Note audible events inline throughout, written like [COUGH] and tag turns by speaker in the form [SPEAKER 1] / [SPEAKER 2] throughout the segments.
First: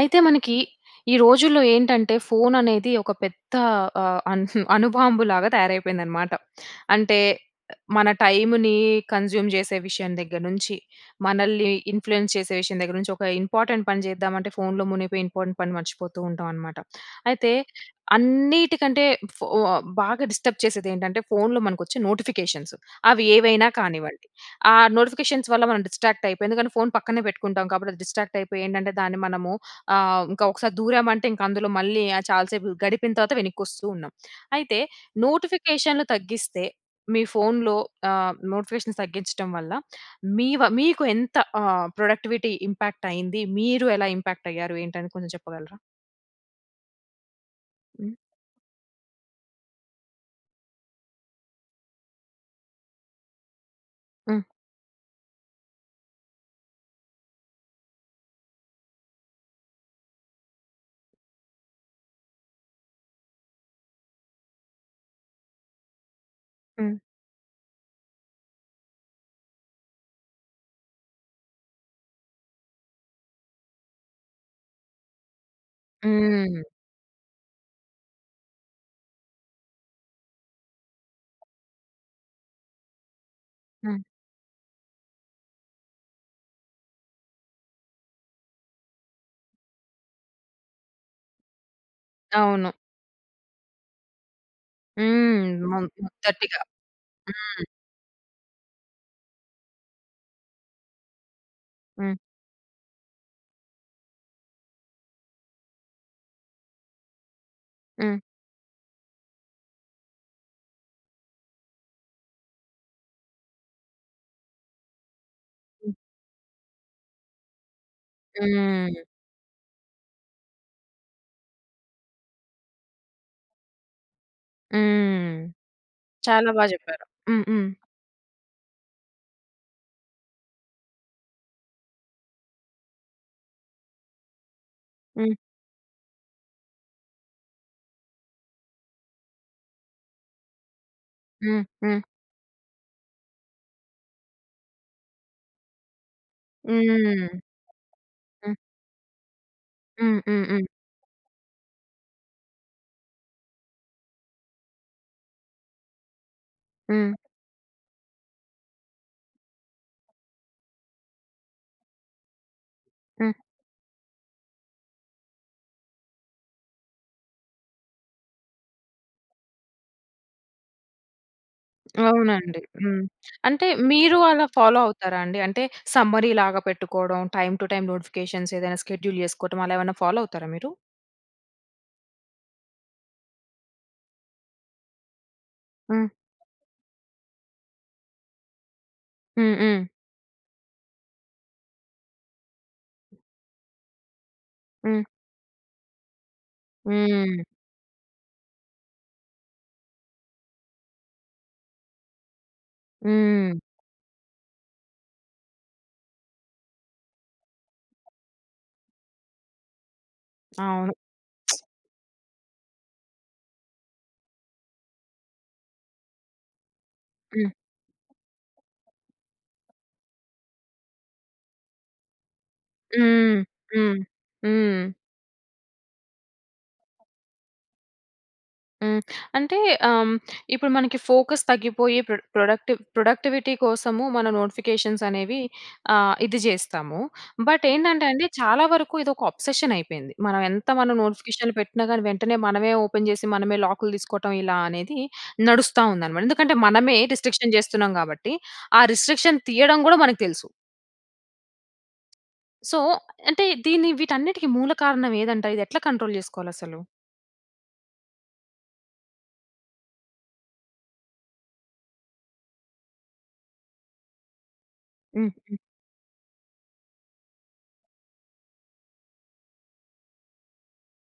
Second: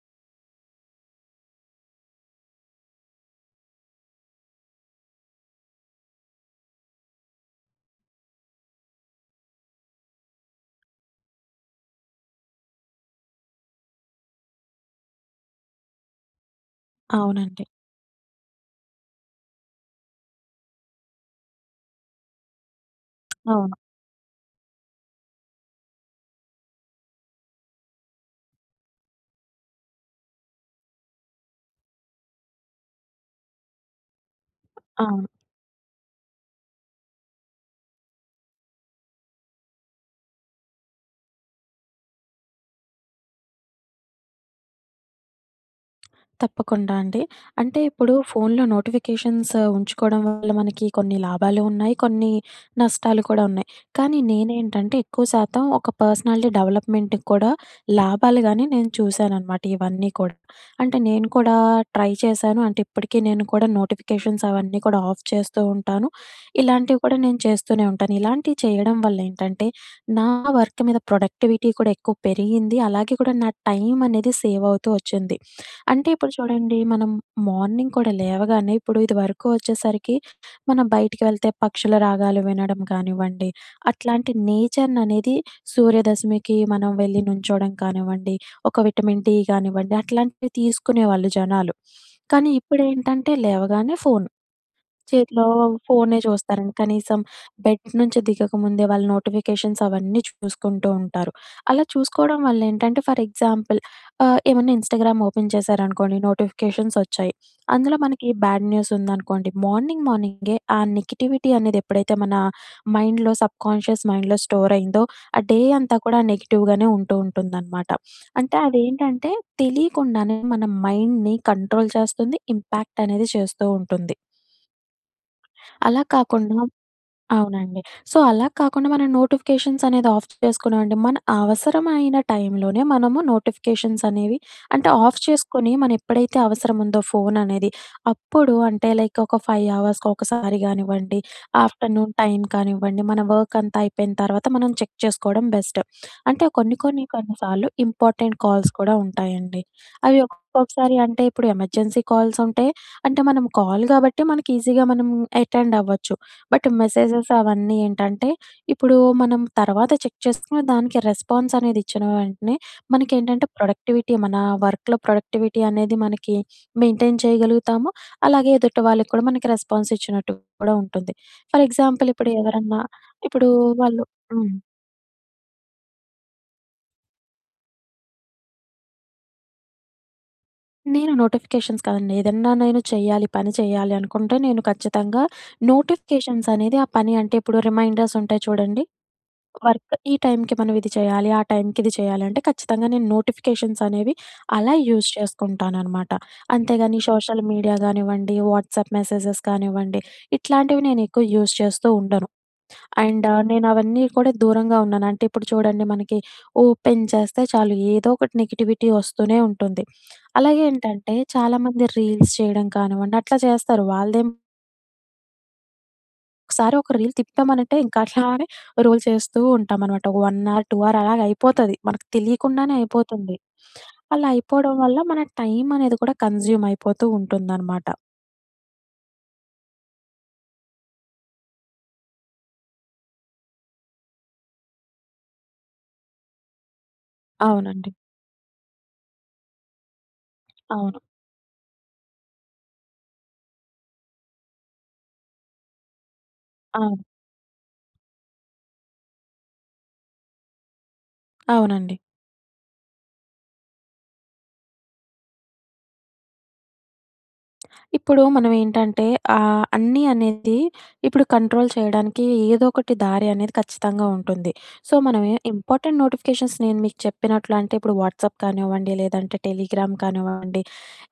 [SPEAKER 1] అయితే మనకి, ఈ రోజుల్లో ఏంటంటే, ఫోను అనేది ఒక పెద్ద ఆహ్, అణుబాంబు లాగా తయారైపోయిందనమాట. అంటే, మన టైంని కన్జ్యూమ్ చేసే విషయం దగ్గర నుంచి, మనల్ని ఇన్ఫ్లుయెన్స్ చేసే విషయం దగ్గర నుంచి, ఒక ఇంపార్టెంట్ పని చేద్దామంటే ఫోనులో మునిగిపోయి, ఇంపార్టెంట్ పని మర్చిపోతూ ఉంటామనమాట. అయితే,
[SPEAKER 2] అవునండి.
[SPEAKER 1] అన్నీటికంటే, ఫో బాగా డిస్టర్బ్ చేసేది ఏంటంటే ఫోనులో మనకొచ్చే నోటిఫికేషన్స్. అవి ఏవైనా
[SPEAKER 2] అవును.
[SPEAKER 1] కానివ్వండి. ఆహ్, నోటిఫికేషన్స్ వల్ల మనం డిస్ట్రాక్ట్ అయిపోయి, ఎందుకంటే ఫోను పక్కనే పెట్టుకుంటాం కాబట్టి అది డిస్ట్రాక్ట్ అయిపోయి ఏంటంటే దాన్ని మనము, ఆహ్, ఇంకా ఒకసారి దూరామంటే అందులో, మళ్ళీ చాలా సేపు గడిపిన తర్వాత వెనక్కి వస్తూ ఉన్నాం. అయితే
[SPEAKER 2] అవును.
[SPEAKER 1] నోటిఫికేషన్లు తగ్గిస్తే, మీ ఫోనులో, ఆహ్, నోటిఫికేషన్ తగ్గించడం వల్ల, మీవ మీకు ఎంత, ఆహ్, ప్రొడక్టివిటీ ఇంపాక్ట్ అయింది? మీరు ఎలా ఇంపాక్ట్ అయ్యారు ఏంటి అని కొంచెం చెప్పగలరా?
[SPEAKER 2] తప్పకుండా అండి. అంటే, ఇప్పుడు
[SPEAKER 1] హ్మ్.
[SPEAKER 2] ఫోనులో నోటిఫికేషన్స్ ఉంచుకోవడం వల్ల మనకి కొన్ని లాభాలు ఉన్నాయి, కొన్ని నష్టాలు కూడా ఉన్నాయి. కానీ
[SPEAKER 1] హ్మ్.
[SPEAKER 2] నేనేంటంటే ఎక్కువ శాతం ఒక పర్సనాలిటీ డెవలప్‌మెంట్‌కి కూడా లాభాలు కాని నేను చూశాననమాట ఇవన్నీ కూడా. అంటే నేను కూడా ట్రై చేశాను. అంటే ఇప్పటికీ నేను కూడా నోటిఫికేషన్స్ అవన్నీ కూడా ఆఫ్ చేస్తూ ఉంటాను.
[SPEAKER 1] హ్మ్.
[SPEAKER 2] ఇలాంటివి కూడా నేను చేస్తూనే ఉంటాను. ఇలాంటివి చేయడం వల్ల ఏంటంటే, నా వర్క్ మీద ప్రొడక్టివిటీ కూడా ఎక్కువ పెరిగింది. అలాగే కూడా నా టైమనేది సేవ్ అవుతూ వచ్చింది. అంటే ఇప్పుడు
[SPEAKER 1] హ్మ్.
[SPEAKER 2] చూడండి, మనం మార్నింగ్ కూడా లేవగానే ఇప్పుడు ఇది వరకు వచ్చేసరికి మనం బయటికి వెళ్తే పక్షుల రాగాలు వినడం కానివ్వండి,
[SPEAKER 1] హ్మ్.
[SPEAKER 2] అట్లాంటి నేచర్‌ని అనేది సూర్యదశమికి, మనం వెళ్లి నుంచోవడం కానివ్వండి, ఒక విటమిన్ డి గానివ్వండి, అట్లాంటివి తీసుకునేవాళ్ళు జనాలు. కానీ,
[SPEAKER 1] అవును.
[SPEAKER 2] ఇప్పుడేంటంటే, లేవగానే ఫోను. చేతిలో
[SPEAKER 1] హ్మ్. [UNINTELLIGIBLE]
[SPEAKER 2] ఫోనే చూస్తారండి.
[SPEAKER 1] హ్మ్.
[SPEAKER 2] కనీసం బెడ్ నుంచి దిగకముందే వాళ్ళు నోటిఫికేషన్స్ అవన్నీ చూసుకుంటూ ఉంటారు. అలా
[SPEAKER 1] హ్మ్.
[SPEAKER 2] చూసుకోవడం వల్ల ఏంటంటే ఫర్ ఎగ్జాంపుల్, ఆహ్, ఏమన్నా ఇన్‌స్టాగ్రామ్ ఓపెన్ చేశారనుకోండి, నోటిఫికేషన్స్ వచ్చాయి. అందులో
[SPEAKER 1] హ్మ్.
[SPEAKER 2] మనకి బ్యాడ్ న్యూస్ ఉందనుకోండి, మార్నింగ్ మార్నింగే ఆ నెగటివిటీ అనేది ఎప్పుడైతే మన మైండ్‍లో సబ్కాన్షియస్ మైండ్‌లో స్టోర్ అయిందో, ఆ డే
[SPEAKER 1] హ్మ్.
[SPEAKER 2] అంతా కూడా నెగెటివ్‍గానే ఉంటూ ఉంటుందనమాట. అంటే, అది
[SPEAKER 1] హ్మ్.
[SPEAKER 2] ఏంటంటే తెలియకుండానే మన మైండ్‌ని కంట్రోల్ చేస్తుంది. ఇంపాక్ట్ అనేది చేస్తూ ఉంటుంది.
[SPEAKER 1] హ్మ్.
[SPEAKER 2] అలా
[SPEAKER 1] చాలా
[SPEAKER 2] కాకుండా
[SPEAKER 1] బాగా చెప్పారు. హ్మ్. హ్మ్.
[SPEAKER 2] అవునండి. సో, అలా కాకుండా మనం నోటిఫికేషన్స్ అనేది ఆఫ్ చేసుకున్నామండి. మన అవసరమైన టైంలోనే మనము నోటిఫికేషన్సనేవి అంటే ఆఫ్
[SPEAKER 1] హ్మ్.
[SPEAKER 2] చేసుకొని, మనం ఎప్పుడైతే అవసరం ఉందో ఫోను అనేది అప్పుడు అంటే లైక్ ఒక 5 అవర్స్‌కి ఒకసారి కానివ్వండి,
[SPEAKER 1] హ్మ్. హ్మ్.
[SPEAKER 2] ఆఫ్టర్నూన్ టైమ్ కానివ్వండి, మన వర్కంతా అయిపోయిన తర్వాత మనం చెక్ చేసుకోవడం బెస్ట్. అంటే కొన్ని కొన్ని
[SPEAKER 1] హ్మ్.
[SPEAKER 2] కొన్ని సార్లు ఇంపార్టెంట్
[SPEAKER 1] హ్మ్.
[SPEAKER 2] కాల్స్ కూడా ఉంటాయండి. అవి
[SPEAKER 1] హ్మ్. హ్మ్. హ్మ్.
[SPEAKER 2] ఒక్కొక్కసారి అంటే ఇప్పుడు ఎమర్జెన్సీ కాల్స్ ఉంటాయి. అంటే మనం కాల్ గాబట్టి మనకి ఈజీగా మనం అటెండ్ అవ్వచ్చు. బట్
[SPEAKER 1] హ్మ్.
[SPEAKER 2] మెసేజెస్ అవన్నీ ఏంటంటే ఇప్పుడు మనం తర్వాత చెక్ చేసుకునే దానికి రెస్పాన్స్ అనేది ఇచ్చిన వెంటనే
[SPEAKER 1] హ్మ్.
[SPEAKER 2] మనకేంటంటే ప్రొడక్టివిటీ మన వర్క్‌లో ప్రొడక్టివిటీ అనేది మనకి మెయింటైన్ చేయగలుగుతాము. అలాగే ఎదుటి వాళ్ళకి కూడా మనకి రెస్పాన్స్ ఇచ్చినట్టు కూడా ఉంటుంది. ఫర్ ఎగ్జాంపుల్ ఇప్పుడు
[SPEAKER 1] అవునండి.
[SPEAKER 2] ఎవరన్నా
[SPEAKER 1] హ్మ్.
[SPEAKER 2] ఇప్పుడు
[SPEAKER 1] అంటే
[SPEAKER 2] వాళ్ళు
[SPEAKER 1] మీరు అలా
[SPEAKER 2] హ్మ్.
[SPEAKER 1] ఫాలో అవుతారా అండి? అంటే, సమ్మరీ లాగా పెట్టుకోవడం, టైమ్ టు టైమ్ నొటిఫికేషన్స్ ఏదైనా షెడ్యూల్ చేసుకోవడం అలా ఏమైనా ఫాలో అవుతారా మీరు?
[SPEAKER 2] నేను నోటిఫికేషన్స్ కాదండి ఏదన్నా నేను చేయాలి, పని చేయాలి అనుకుంటే నేను ఖచ్చితంగా
[SPEAKER 1] హ్మ్.
[SPEAKER 2] నోటిఫికేషన్స్ అనేది ఆ పని అంటే ఇప్పుడు రిమైండర్స్ ఉంటాయి చూడండి.
[SPEAKER 1] హ్మ్. హ్మ్.
[SPEAKER 2] వర్క్ ఈ టైంకి మనం ఇది చేయాలి, ఆ టైంకి ఇది చేయాలి. అంటే ఖచ్చితంగా నేను నోటిఫికేషన్సనేవి అలా
[SPEAKER 1] హ్మ్.
[SPEAKER 2] యూజ్ చేసుకుంటాననమాట. అంతే కాని,
[SPEAKER 1] హ్మ్.
[SPEAKER 2] సోషల్ మీడియా గానివ్వండి, వాట్సాప్ మెసేజెస్ కానివ్వండి. ఇట్లాంటివి నేను ఎక్కువ యూస్ చేస్తూ ఉండను. అండ్
[SPEAKER 1] హ్మ్.
[SPEAKER 2] నేనవన్నీ కూడా దూరంగా ఉన్నాను. అంటే ఇప్పుడు చూడండి! మనకి ఓపెన్ చేస్తే చాలు ఏదో ఒకటి నెగటివిటీ వస్తూనే ఉంటుంది. అలాగే
[SPEAKER 1] అవును.
[SPEAKER 2] ఏంటంటే చాలా మంది రీల్స్ చేయడం కానివ్వండి అట్లా చేస్తారు. వాళ్ళదేం ఒకసారి, ఒక రీల్
[SPEAKER 1] హ్మ్.
[SPEAKER 2] తిప్పుతమనంటే ఇంకా అట్లానే రోల్ చేస్తూ ఉంటామన్నమాట. 1 హావర్, 2 హావర్ అలాగా అయిపోతది. మనకు తెలియకుండానే అయిపోతుంది.
[SPEAKER 1] హ్మ్. హ్మ్.
[SPEAKER 2] అలా అయిపోవడం
[SPEAKER 1] హ్మ్.
[SPEAKER 2] వల్ల మన టైమనేది కూడా కన్సుమ్ అయిపోతూ ఉంటుందన్నమాట.
[SPEAKER 1] హ్మ్. అంటే హ్మ్, ఇప్పుడు మనకి ఫోకస్ తగ్గిపోయి, ప్రొడక్టివ్ ప్రొడక్టివిటీ కోసము మన నోటిఫికేషన్స్ అనేవి ఆహ్, ఇది చేస్తాము. బట్
[SPEAKER 2] అవునండి.
[SPEAKER 1] ఏంటంటే అండి చాలా వరకు ఇదొక అబ్సెషన్ అయిపోయింది. మనం ఎంత మనం
[SPEAKER 2] అవును.
[SPEAKER 1] నోటిఫికేషన్లు పెట్టినా కానీ, వెంటనే మనమే ఓపెన్ చేసి, మనమే లాకులు తీసుకోవటం, ఇలా అనేది నడుస్తా ఉందనమాట. ఎందుకంటే
[SPEAKER 2] అవును.
[SPEAKER 1] మనమే రిస్ట్రిక్షన్ జేస్తున్నాం కాబట్టి ఆ రిస్ట్రిక్షన్ తీయడం గూడా మనకు తెలుసు.
[SPEAKER 2] అవునండి.
[SPEAKER 1] సో, అంటే దీన్ని వీటన్నిటికి మూల కారణం ఏదంట? ఇదెట్ల కంట్రోల్ చేసుకోవాలి అసలు?
[SPEAKER 2] ఇప్పుడు మనమేంటంటే ఆ! అన్నీ అనేది ఇప్పుడు కంట్రోల్ చేయడానికి ఏదో ఒకటి దారి అనేది ఖచ్చితంగా ఉంటుంది. సో మనం
[SPEAKER 1] హ్మ్. హ్మ్.
[SPEAKER 2] ఇంపార్టెంట్ నోటిఫికేషన్స్ నేను మీకు చెప్పినట్లంటే ఇప్పుడు వాట్సాప్ కానివ్వండి, లేదంటే టెలిగ్రామ్ కానివ్వండి,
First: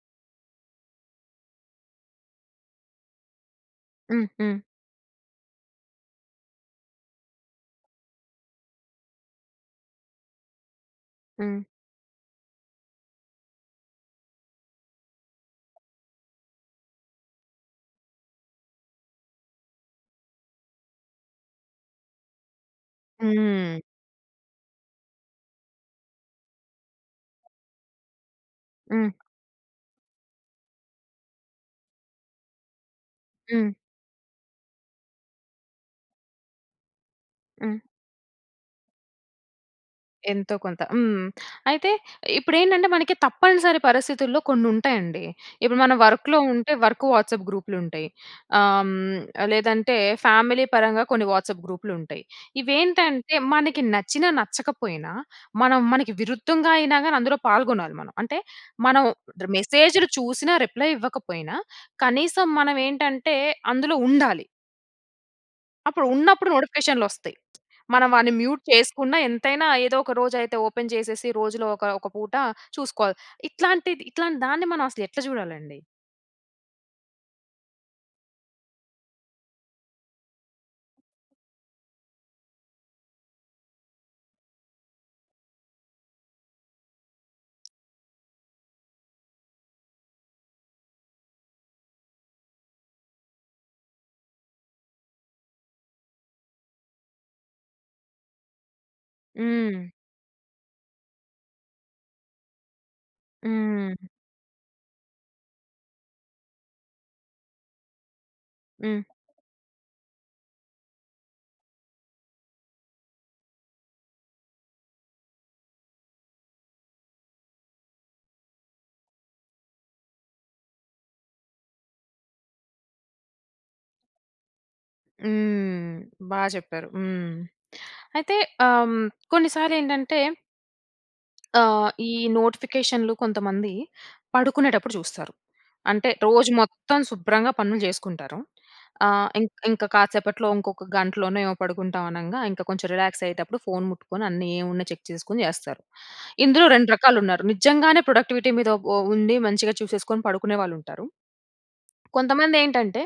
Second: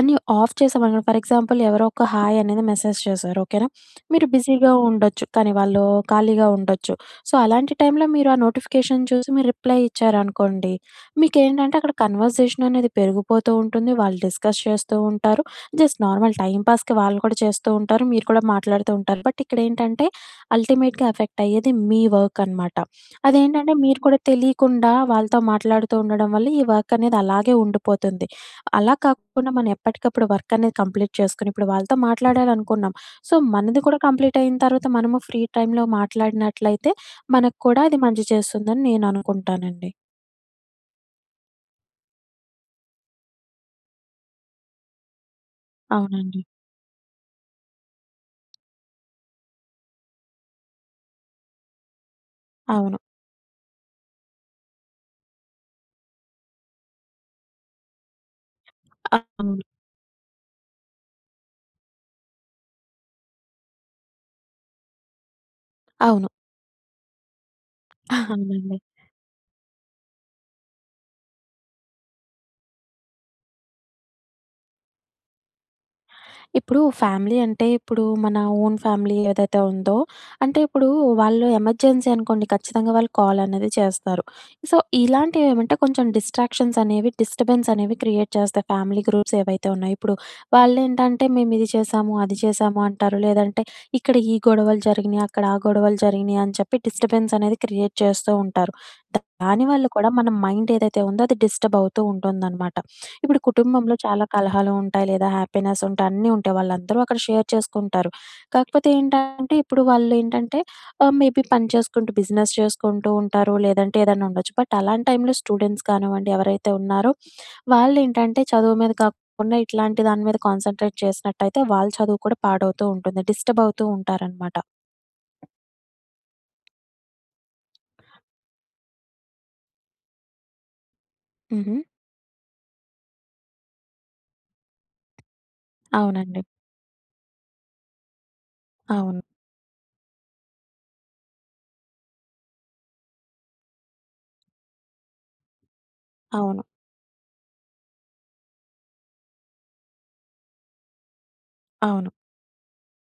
[SPEAKER 2] అన్ని ఆఫ్ చేసామనుకో ఫర్ ఎగ్జాంపుల్ ఎవరో ఒక హాయ్ అనేది మెసేజ్ చేసారు ఓకేనా!
[SPEAKER 1] హ్మ్.
[SPEAKER 2] మీరు
[SPEAKER 1] హ్మ్.
[SPEAKER 2] బిజీగా ఉండొచ్చు. కానీ వాళ్ళు ఖాళీగా ఉండొచ్చు. సో, అలాంటి టైంలో మీరు ఆ నోటిఫికేషన్ చూసి మీరు రిప్లై ఇచ్చారనుకోండి.
[SPEAKER 1] హ్మ్.
[SPEAKER 2] మీకేంటంటే అక్కడ కన్వర్జేషన్ అనేది పెరిగిపోతూ ఉంటుంది. వాళ్ళు డిస్కస్ చేస్తూ ఉంటారు. జస్ట్ నార్మల్ టైమ్ పాస్‌కి వాళ్ళు కూడా చేస్తూ ఉంటారు. మీరు కూడా మాట్లాడుతూ ఉంటారు. బట్ ఇక్కడ ఏంటంటే అంటే అల్టిమేట్‌గా ఎఫెక్ట్ అయ్యేది మీ వర్క్ అనమాట. అదేంటంటే
[SPEAKER 1] హ్మ్.
[SPEAKER 2] మీరు కూడా తెలియకుండా వాళ్ళతో మాట్లాడుతూ ఉండడం వల్ల ఈ వర్కనేది అలాగే ఉండిపోతుంది. అలా
[SPEAKER 1] హ్మ్.
[SPEAKER 2] కాకుండా మనం ఎప్పటికప్పుడు వర్కనేది కంప్లీట్ చేసుకొని ఇప్పుడు వాళ్ళతో మాట్లాడాలనుకున్నాం, సో
[SPEAKER 1] హ్మ్.
[SPEAKER 2] మనది కూడా కంప్లీట్ అయిన తర్వాత మనము ఫ్రీ టైమ్‌లో మాట్లాడినట్లయితే మనకు
[SPEAKER 1] హ్మ్.
[SPEAKER 2] కూడా అది మంచి చేస్తుందని నేను అనుకుంటానండి.
[SPEAKER 1] ఎంతో కొంత. హ్మ్. అయితే ఇప్పుడేంటంటే మనకి తప్పనిసరి పరిస్థితుల్లో కొన్ని ఉంటాయండి. ఇప్పుడు మనం వర్క్‌లో
[SPEAKER 2] అవునండి.
[SPEAKER 1] ఉంటే వర్క్ వాట్సాప్ గ్రూపులుంటాయి. ఆహ్, హ్మ్. లేదంటే ఫ్యామిలీ పరంగా కొన్ని వాట్సాప్ గ్రూపులుంటాయి.
[SPEAKER 2] అవును.
[SPEAKER 1] ఇవేంటంటే మనకి నచ్చిన, నచ్చకపోయినా మనం మనకి విరుద్ధంగా అయినా గాని అందులో పాల్గొనాలి మనం. అంటే మనం డ్ర్
[SPEAKER 2] అవును.
[SPEAKER 1] మెసేజులు చూసినా రిప్లై ఇవ్వకపోయినా కనీసం మనం ఏంటంటే అందులో ఉండాలి. అప్పుడు
[SPEAKER 2] అవును.
[SPEAKER 1] ఉన్నప్పుడు నోటిఫికేషన్లు ఒస్తాయి. మనం
[SPEAKER 2] [GIGGLES]
[SPEAKER 1] వాని మ్యూట్
[SPEAKER 2] అవునండి.
[SPEAKER 1] చేసుకున్న ఎంతైనా ఏదో ఒక రోజు అయితే ఓపెన్ జేసేసి రోజులో ఒక ఒక పూట చూసుకోవాలి. ఇట్లాంటిది ఇట్లాంటి దాన్ని మనం అసలు ఎట్ల జూడాలండి.
[SPEAKER 2] ఇప్పుడు ఫ్యామిలీ అంటే, ఇప్పుడు మన ఓన్ ఫ్యామిలీ ఏదైతే ఉందో, అంటే ఇప్పుడు వాళ్ళు ఎమర్జెన్సీ అనుకోండి, ఖచ్చితంగా వాళ్ళు కాల్ అనేది చేస్తారు. సో, ఇలాంటివి ఏమంటే కొంచెం డిస్ట్రాక్షన్స్ అనేవి, డిస్టర్బెన్స్ అనేవి క్రియేట్ చేస్తాయి. ఫ్యామిలీ గ్రూప్స్ ఏవైతే ఉన్నాయో, ఇప్పుడు వాళ్ళేంటంటే, మేము ఇది చేసాము, అది చేశాము అంటారు. లేదంటే ఇక్కడ ఈ గొడవలు జరిగినయి, అక్కడ ఆ గొడవలు జరిగినయి అని చెప్పి డిస్టర్బెన్స్ అనేది క్రియేట్ చేస్తూ ఉంటారు. దాని వల్ల
[SPEAKER 1] హ్మ్.
[SPEAKER 2] కూడా మన మైండ్ ఏదైతే ఉందో, అది డిస్టర్బ్ అవుతూ ఉంటుందనమాట. ఇప్పుడు కుటుంబంలో
[SPEAKER 1] హ్మ్.
[SPEAKER 2] చాలా కలహాలు ఉంటాయి లేదా హ్యాపీనెస్ ఉంటాయి, అన్నీ ఉంటాయి. వాళ్ళందరూ అక్కడ షేర్ చేసుకుంటారు. కాకపోతే
[SPEAKER 1] హ్మ్.
[SPEAKER 2] ఏంటంటే ఇప్పుడు వాళ్ళేంటంటే ఆహ్, మేబీ పని చేసుకుంటూ, బిజినెస్ చేసుకుంటూ ఉంటారు లేదంటే ఏదైనా ఉండొచ్చు. బట్ అలాంటి టైంలో స్టూడెంట్స్ కానివ్వండి ఎవరైతే ఉన్నారో వాళ్ళేంటంటే, చదువు మీద కాకుండా ఇట్లాంటి దాని మీద కాన్సంట్రేట్ చేసినట్టయితే, వాళ్ళ చదువు కూడా పాడవుతూ ఉంటుంది, డిస్టర్బ్ అవుతూ ఉంటారనమాట.
[SPEAKER 1] హ్మ్. బా జెప్పారు. హ్మ్. అయితే ఆహ్, కొన్నిసార్లు ఏంటంటే
[SPEAKER 2] హుహు.
[SPEAKER 1] ఆహ్, ఈ నోటిఫికేషన్లు కొంతమంది పడుకునేటప్పుడు జూస్తారు. అంటే
[SPEAKER 2] అవునండి.
[SPEAKER 1] రోజు మొత్తం శుభ్రంగా పనులు జేసుకుంటారు.
[SPEAKER 2] అవును.
[SPEAKER 1] ఆహ్, ఇంక్ ఇంక కాసేపట్లో ఇంకొక గంటలోనే ఏమొ పడుకుంటామనంగా ఇంకా కొంచెం రిలాక్స్ అయ్యేటప్పుడు ఫోన్ ముట్టుకొని అన్నీ ఏమున్నా చెక్ చేసుకొని జేస్తారు.
[SPEAKER 2] అవును.
[SPEAKER 1] ఇందులో 2 రకాలు ఉన్నారు. నిజంగానే ప్రొడక్టివిటీ మీద ఉ ఉండి మంచిగా చూసేసుకొని పడుకునే వాళ్ళుంటారు.
[SPEAKER 2] అవును.
[SPEAKER 1] [SWALLOWS] కొంతమందేంటంటే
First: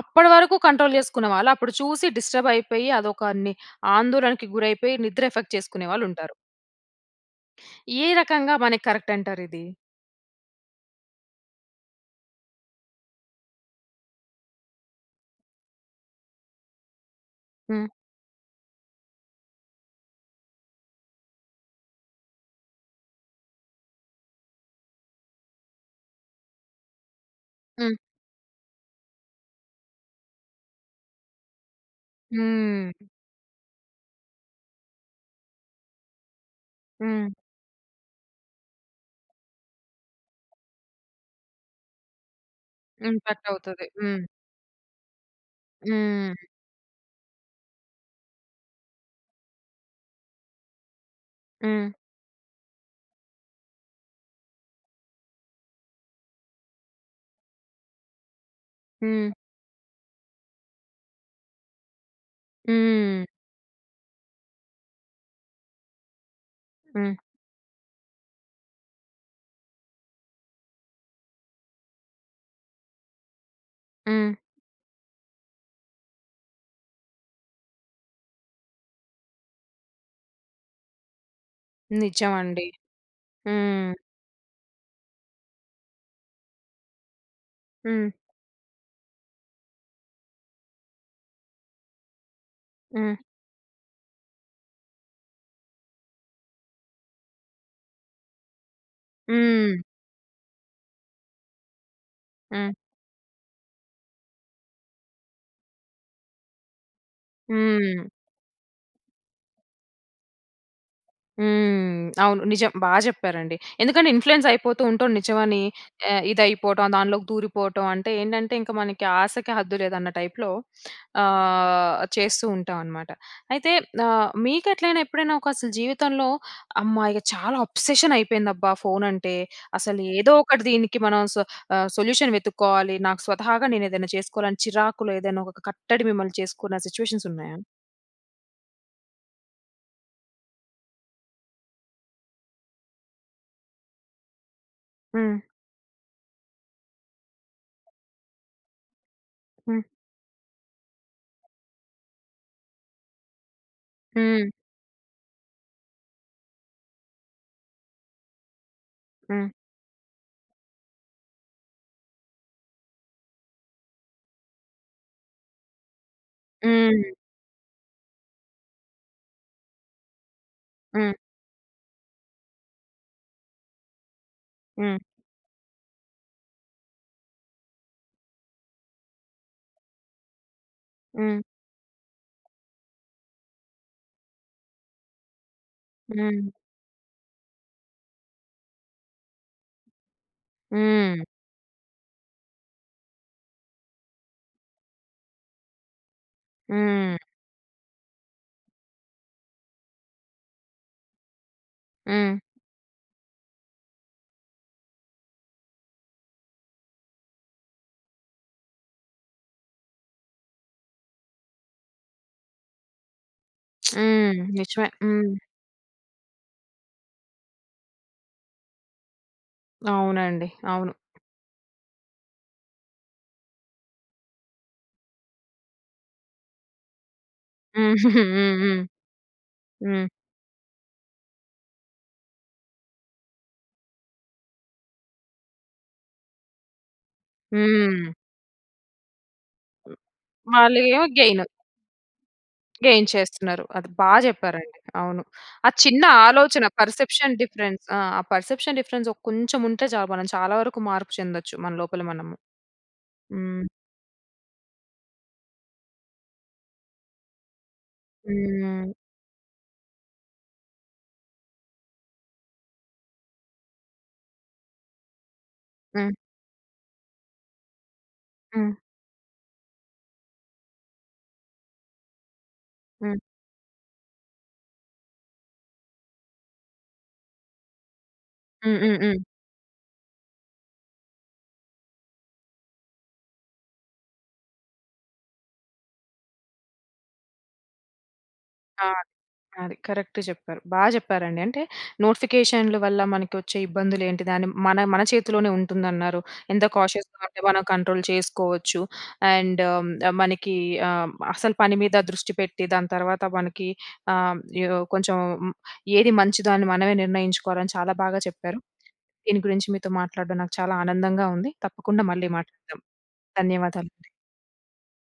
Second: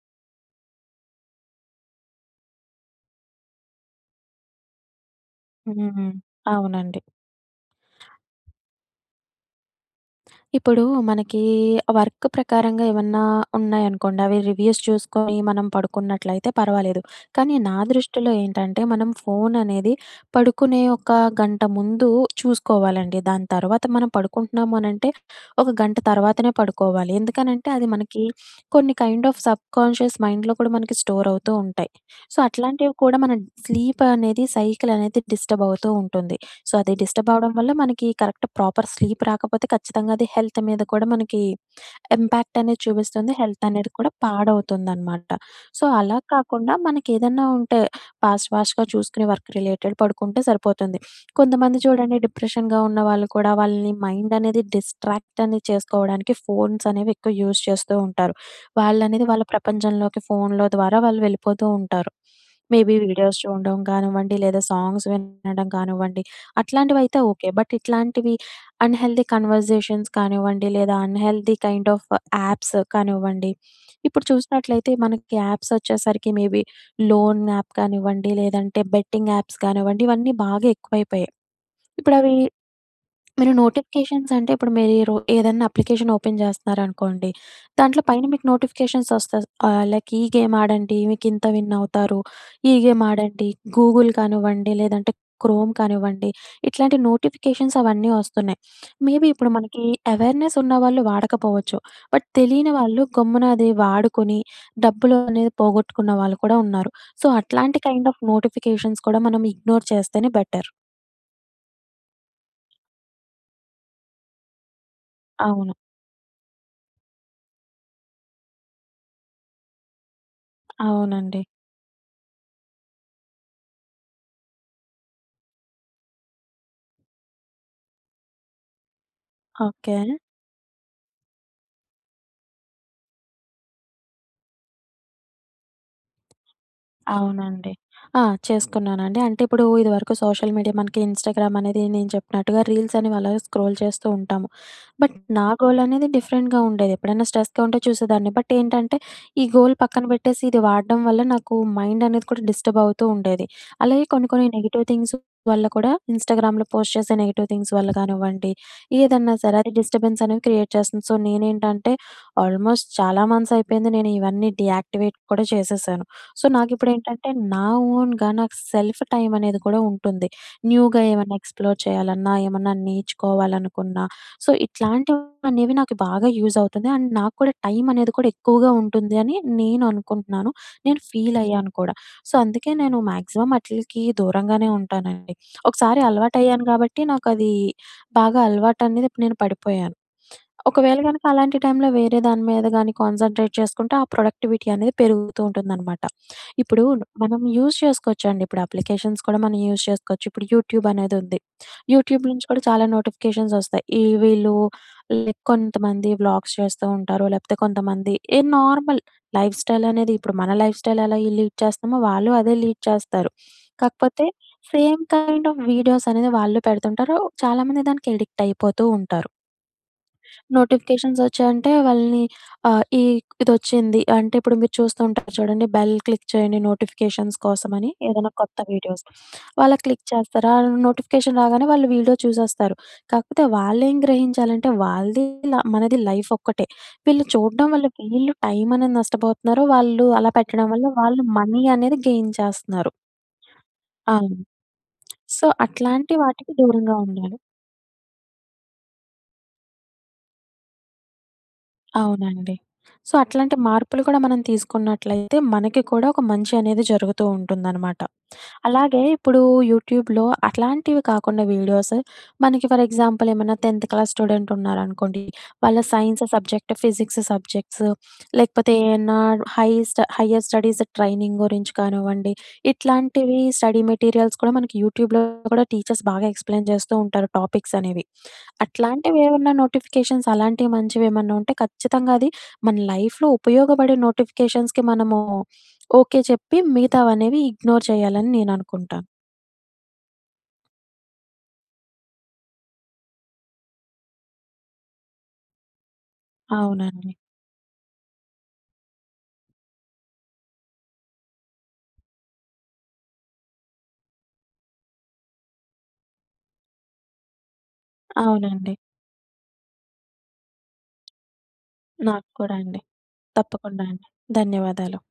[SPEAKER 1] అప్పడి వరకు కంట్రోల్ జేసుకునే వాళ్ళు అప్పుడు చూసి డిస్టర్బ్ అయిపోయి అదొక ని ఆందోళనకు గురైపోయి నిద్ర ఎఫెక్ట్ చేసుకునే
[SPEAKER 2] హ్మ్.
[SPEAKER 1] వాళ్ళుంటారు.
[SPEAKER 2] అవునండి
[SPEAKER 1] ఏ రకంగా మనకి కరెక్ట్ అంటారిది?
[SPEAKER 2] ఇప్పుడూ మనకీ వర్క్ ప్రకారంగా ఏవన్నా ఉన్నాయనుకోండి. అవి రివ్యూస్ చూసుకోని మనం పడుకున్నట్లయితే పర్వాలేదు. కానీ నా
[SPEAKER 1] హ్మ్.
[SPEAKER 2] దృష్టిలో ఏంటంటే, మనం ఫోననేది పడుకునే ఒక గంట ముందు చూసుకోవాలండి. దాని తర్వాత మనం పడుకుంటున్నాము అనంటే ఒక గంట తర్వాతనే పడుకోవాలి. ఎందుకనంటే అది
[SPEAKER 1] హ్మ్.
[SPEAKER 2] మనకి కొన్ని కైండ్ ఆఫ్ సబ్‌కాన్షియస్ మైండ్‍లో కూడా మనకి స్టోరవుతూ ఉంటాయి. సో,
[SPEAKER 1] హ్మ్.
[SPEAKER 2] అట్లాంటివి కూడా మనం స్లీపనేది, సైకిలనేది డిస్టబవుతూ ఉంటుంది. సో, అది
[SPEAKER 1] హ్మ్.
[SPEAKER 2] డిస్టబవడం వల్ల మనకి కరెక్ట్ ప్రోపర్ స్లీప్ రాకపోతే కచ్చితంగా అది హెల్త్ మీద కూడా మనకి ఇంపాక్టనేది చూపిస్తుంది.
[SPEAKER 1] ఇంపాక్ట్ అవుతది.
[SPEAKER 2] హెల్తనేది కూడా
[SPEAKER 1] హ్మ్.
[SPEAKER 2] పాడవుతుందనమాట. సో, అలా
[SPEAKER 1] హ్మ్.
[SPEAKER 2] కాకుండా మనకేదన్నా ఉంటే ఫాస్ట్ ఫాస్ట్‌గా చూసుకునే వర్క్ రిలేటెడ్ పడుకుంటే సరిపోతుంది. కొంతమంది
[SPEAKER 1] హ్మ్.
[SPEAKER 2] చూడండి. డిప్రెషన్‌గా ఉన్నవాళ్ళు కూడా వాళ్ళని మైండనేది డిస్ట్రాక్ట్ అనేది చేసుకోవడానికి ఫోన్స్ అనేవి ఎక్కువ యూజ్ చేస్తూ ఉంటారు. వాళ్ళనేది
[SPEAKER 1] హ్మ్.
[SPEAKER 2] వాళ్ళ ప్రపంచంలోకి ఫోనులో ద్వారా వాళ్ళు వెళ్ళిపోతూ ఉంటారు. మేబీ
[SPEAKER 1] హ్మ్.
[SPEAKER 2] వీడియోస్ చూడడం కానివ్వండి. లేదా సాంగ్స్ వినడం కానివ్వండి.
[SPEAKER 1] హ్మ్.
[SPEAKER 2] అట్లాంటివైతే ఓకే. బట్ ఇట్లాంటివి అన్‌హెల్దీ కన్వర్జేషన్స్ కానివ్వండి. లేదా అన్‌హెల్దీ కైండ్ ఆఫ్ యాప్స్ కానివ్వండి. ఇప్పుడు
[SPEAKER 1] హ్మ్.
[SPEAKER 2] చూసినట్లయితే మనకి యాప్సొచ్చేసరికి మేబీ లోన్ యాప్ కానివ్వండి. లేదంటే బెట్టింగ్ యాప్స్ కానివ్వండి. ఇవన్నీ బాగా ఎక్కువైపోయాయి. ఇప్పుడవీ
[SPEAKER 1] నిజవండి.
[SPEAKER 2] మీరు
[SPEAKER 1] హ్మ్.
[SPEAKER 2] నోటిఫికేషన్స్ అంటే ఇప్పుడు మీరీ రో ఏదన్నా అప్లికేషన్ ఓపెన్ చేస్తనారనుకోండి. దాంట్లో
[SPEAKER 1] హ్మ్.
[SPEAKER 2] పైన మీకు నోటిఫికేషన్స్ వస్తది. ఆహ్, లైక్ ఈ గేమాడండి. మీకింత విన్ అవుతారు. ఈ
[SPEAKER 1] హ్మ్.
[SPEAKER 2] గేమాడండి. గూగుల్ కానివ్వండి. లేదంటే క్రోమ్ కానివ్వండి. ఇట్లాంటి నోటిఫికేషన్స్ అవన్నీ వస్తున్నాయి. మేబీ ఇప్పుడు
[SPEAKER 1] హ్మ్.
[SPEAKER 2] మనకి యవేర్నెస్ ఉన్నవాళ్ళు వాడకపోవచ్చు. బట్
[SPEAKER 1] హ్మ్.
[SPEAKER 2] తెలియని వాళ్ళు గమ్మున అది వాడుకొని డబ్బులు అనేది పోగొట్టుకున్నవాళ్ళు కూడా ఉన్నారు. సో, అట్లాంటి
[SPEAKER 1] హ్మ్.
[SPEAKER 2] కైండ్ ఆఫ్ నోటిఫికేషన్స్ కూడా మనం ఇగ్నోర్ చేస్తేనే బెటర్.
[SPEAKER 1] హ్మ్. అవును. నిజం బా చెప్పారండి. ఎందుకంటే, ఇన్‌ఫ్లూయెన్స్ అయిపోతూ ఉంటాం నిజమని
[SPEAKER 2] అవును.
[SPEAKER 1] ఆహ్, ఇది అయిపోవటం దాంట్లోకి దూరిపోవటం. అంటే ఏంటంటే, ఇంక మనకి ఆశకు హద్దు లేదన్న టైపులో
[SPEAKER 2] అవునండి.
[SPEAKER 1] ఆహ్, చేస్తూ ఉంటామన్నమాట. అయితే ఆహ్, మీకెట్లైనా ఎప్పుడైనా ఒక అసలు జీవితంలో అమ్మా! ఇగ చాలా అబ్సెషన్ అయిపోయిందబ్బా! ఫోనంటే.
[SPEAKER 2] ఓకే.
[SPEAKER 1] అసలు ఏదో ఒకటి దీనికి మనం స ఆహ్, సొల్యూషన్ వెతుక్కోవాలి. నాకు స్వతహాగా నేనేదైనా చేసుకోవాలి, అని చిరాకులో ఏదైనా ఒక కట్టడి మిమ్మల్ని చేసుకున్న సిట్యుయేషన్స్ ఉన్నాయా?
[SPEAKER 2] అవునండి. ఆ! చేసుకున్నానండి. అంటే ఇప్పుడు ఇది వరకు సోషల్ మీడియా మనకి ఇన్‌స్టాగ్రామ్ అనేది నేను చెప్పినట్టుగా రీల్సనేవి అలాగే స్క్రోల్ చేస్తూ ఉంటాము. బట్
[SPEAKER 1] హ్మ్.
[SPEAKER 2] నా గోలనేది డిఫరెంట్‌గా ఉండేది. ఎప్పుడైనా స్ట్రెస్‌గా ఉంటే చూసేదాన్ని. బట్ ఏంటంటే, ఈ గోల్
[SPEAKER 1] హ్మ్.
[SPEAKER 2] పక్కన పెట్టేసి, ఇది వాడడం వల్ల నాకు మైండనేది కూడా డిస్టర్బ్ అవుతూ ఉండేది. అలాగే కొన్ని, కొన్ని
[SPEAKER 1] హ్మ్.
[SPEAKER 2] నెగెటివ్ థింగ్స్ వల్ల కూడా, ఇన్‌స్టాగ్రామ్‍లో పోస్ట్ చేసే నెగెటివ్ థింగ్స్ వల్ల గానివ్వండి, ఏదన్న
[SPEAKER 1] హ్మ్.
[SPEAKER 2] సరే అది డిస్టర్బెన్స్ అనేది క్రియేట్ చేస్తుంది. సో, నేనేంటంటే ఆల్మోస్ట్ చాలా మంత్స్ అయిపోయింది నేను ఇవన్నీ డీయాక్టివేట్ కూడా చేసేశాను. సో, నాకిప్పుడు
[SPEAKER 1] హ్మ్.
[SPEAKER 2] ఏంటంటే, నా ఓన్‍గా నాకు సెల్ఫ్ టైమ్ అనేది కూడా ఉంటుంది. న్యూగా
[SPEAKER 1] హ్మ్.
[SPEAKER 2] ఏమన్నా ఎక్స్‌ఫ్లోర్ చేయాలన్నా, ఏమన్నా నేర్చుకోవాలనుకున్నా సో,
[SPEAKER 1] హ్మ్.
[SPEAKER 2] ఇట్లాంటివనేవి నాకు బాగా యూజ్ అవుతుది. అండ్ నాకు కూడా టైమనేది కూడా ఎక్కువగా ఉంటుందని నేను అనుకుంటున్నాను. నేను ఫీల్
[SPEAKER 1] హ్మ్.
[SPEAKER 2] అయ్యాను కూడా. సో, అందుకే నేను మాక్సిమం అట్లీకి దూరంగానే ఉంటానండి. ఒకసారి అలవాటు
[SPEAKER 1] హ్మ్.
[SPEAKER 2] అయ్యాను. గాబట్టి నాకది బాగా అలవాటు అనేది ఇప్పుడు నేను పడిపోయాను. ఒకవేళ
[SPEAKER 1] హ్మ్.
[SPEAKER 2] గనక అలాంటి టైంలో వేరే దాని మీద గాని కాన్సంట్రేట్ చేసుకుంటే, ఆ ప్రొడక్టివిటీ అనేది పెరుగుతూ ఉంటుందన్నమాట. ఇప్పుడు
[SPEAKER 1] హ్మ్.
[SPEAKER 2] మనం యూజ్ చేసుకోవచ్చండి ఇప్పుడు అప్లికేషన్స్ కూడా మనం యూజ్ చేసుకోవచ్చు. ఇప్పుడు యూట్యూబ్ అనేది ఉంది. యూట్యూబ్
[SPEAKER 1] హ్మ్.
[SPEAKER 2] నుంచి కూడా చాలా నోటిఫికేషన్స్ వస్తాయి. ఈ వీళ్ళు కొంతమంది వ్లాగ్స్ చేస్తూ ఉంటారు. లేకపోతే కొంతమంది ఏ నార్మల్ లైఫ్ స్టైల్ అనేది ఇప్పుడు మన లైఫ్ స్టైల్ ఎలా లీడ్ చేస్తామో, వాళ్ళు అదే లీడ్ చేస్తారు.
[SPEAKER 1] [SMACKS LIPS]
[SPEAKER 2] కాకపోతే
[SPEAKER 1] హ్మ్. నిజమే
[SPEAKER 2] సేమ్
[SPEAKER 1] హ్మ్.
[SPEAKER 2] కైండ్ ఆఫ్ వీడియోస్ అనేది వాళ్ళు పెడుతుంటారు. చాలామంది దానికి అడిక్ట్ అయిపోతూ ఉంటారు.
[SPEAKER 1] అవునండి. అవును.
[SPEAKER 2] నోటిఫికేషన్స్ వచ్చాయంటే వాళ్ళని ఆహ్, ఈ ఇదొచ్చింది. అంటే ఇప్పుడు మీరు చూస్తూ ఉంటారు చూడండి బెల్ క్లిక్ చేయండి నోటిఫికేషన్స్ కోసమని.
[SPEAKER 1] [GIGGLES]
[SPEAKER 2] ఏదైనా కొత్త
[SPEAKER 1] హ్మ్.
[SPEAKER 2] వీడియోస్. వాళ్ళ క్లిక్
[SPEAKER 1] హ్మ్.
[SPEAKER 2] చేస్తారా నోటిఫికేషన్ రాగానే, వాళ్ళు వీడియో చూసేస్తారు. కాకపోతే వాళ్ళేం గ్రహించాలంటే వాళ్ళది ఇలా మనది లైఫ్ ఒక్కటే. వీళ్ళు చూడడం వల్ల
[SPEAKER 1] హ్మ్.
[SPEAKER 2] వీళ్ళు టైం అనేది నష్టపోతున్నారు. వాళ్ళు అలా పెట్టడం వల్ల
[SPEAKER 1] వాళ్ళయేమో
[SPEAKER 2] వాళ్ళు
[SPEAKER 1] గెయిన్.
[SPEAKER 2] మనీ అనేది గెయిన్ చేస్తున్నారు.
[SPEAKER 1] గెయిన్ చేస్తున్నారు. అది బా
[SPEAKER 2] అవును.
[SPEAKER 1] చెప్పారండి. అవును.
[SPEAKER 2] సో,
[SPEAKER 1] ఆ చిన్న
[SPEAKER 2] అట్లాంటి వాటికి
[SPEAKER 1] ఆలోచన
[SPEAKER 2] దూరంగా ఉండాలి.
[SPEAKER 1] పర్సెప్షన్ డిఫరెన్స్ ఆహ్, పర్సెప్షన్ డిఫరెన్స్. ఆ! కొంచెం ఉంటే చాలు మనం చాలా వరకు మార్పు చెందొచ్చు. మన లోపల మనము.
[SPEAKER 2] అవునండి. సో, అట్లాంటి
[SPEAKER 1] హ్మ్.
[SPEAKER 2] మార్పులు కూడా మనం తీసుకున్నట్లయితే మనకి కూడా ఒక మంచనేది జరుగుతూ ఉంటుందనమాట.
[SPEAKER 1] హ్మ్. ఆ!
[SPEAKER 2] అలాగే ఇప్పుడు యూట్యూబ్‍లో అట్లాంటివి కాకుండా వీడియోసు, మనకి ఫర్ ఎగ్జాంపుల్ ఏమన్నా టెన్త్ క్లాస్ స్టూడెంట్ ఉన్నారనుకోండి. వాళ్ళ
[SPEAKER 1] హ్మ్.
[SPEAKER 2] సైన్స్ సబ్జెక్ట్, ఫిజిక్స్ సబ్జెక్ట్స్
[SPEAKER 1] హ్మ్.
[SPEAKER 2] లేకపోతే, ఏమన్నా హై‌స్ట్ హైర్ స్టడీస్ ట్రైనింగ్ గురించి కానివ్వండి.
[SPEAKER 1] హ్మ్.
[SPEAKER 2] ఇట్లాంటివి స్టడీ మెటీరియల్స్ కూడా మనకి యూట్యూబ్‍లో కూడా టీచర్స్ బాగా ఎక్స్‌ప్లెయిన్ చేస్తూ ఉంటారు టాపిక్సనేవి.
[SPEAKER 1] హ్మ్. హ్మ్.
[SPEAKER 2] అట్లాంటివి
[SPEAKER 1] హ్మ్.
[SPEAKER 2] ఏమన్నా నోటిఫికేషన్స్ అలాంటివి మంచివేమన్నా ఉంటే, ఖచ్చితంగా అది మన లైఫ్‌లో ఉపయోగపడే నోటిఫికేషన్స్‌కి మనము ఓకే చెప్పి, మిగతావనేవి ఇగ్నోర్ చేయాలని నేను
[SPEAKER 1] ఆ!
[SPEAKER 2] అనుకుంటాను.
[SPEAKER 1] అది కరెక్ట్ చెప్పారు. బా జెప్పారండి. అంటే నోటిఫికేషన్లు వల్ల, మనకి వచ్చే ఇబ్బందులు ఏంటి దాన్ని మన మన చేతిలోనే ఉంటుందన్నారు. ఎంత
[SPEAKER 2] అవునండి.
[SPEAKER 1] కాషియస్‌గా ఉంటే మనం కంట్రోల్ చేసుకోవచ్చు. అండ్ మనకి ఆహ్, అసలు పని మీద దృష్టి పెట్టి దాని తర్వాత మనకి ఆహ్, హ్మ్, ఏదో కొంచెం ఏది మంచిదో అని మనమే నిర్ణయించుకోవాలని చాలా బాగా చెప్పారు.
[SPEAKER 2] అవునండి.
[SPEAKER 1] దీని గురించి మీతో మాట్లాడడం నాకు చాలా ఆనందంగా ఉంది. తప్పకుండా
[SPEAKER 2] నాకు
[SPEAKER 1] మళ్ళీ
[SPEAKER 2] కూడా అండి.
[SPEAKER 1] మాట్లాడుదాం.
[SPEAKER 2] తప్పకుండా అండి.
[SPEAKER 1] ధన్యవాదాలండి.
[SPEAKER 2] ధన్యవాదాలు.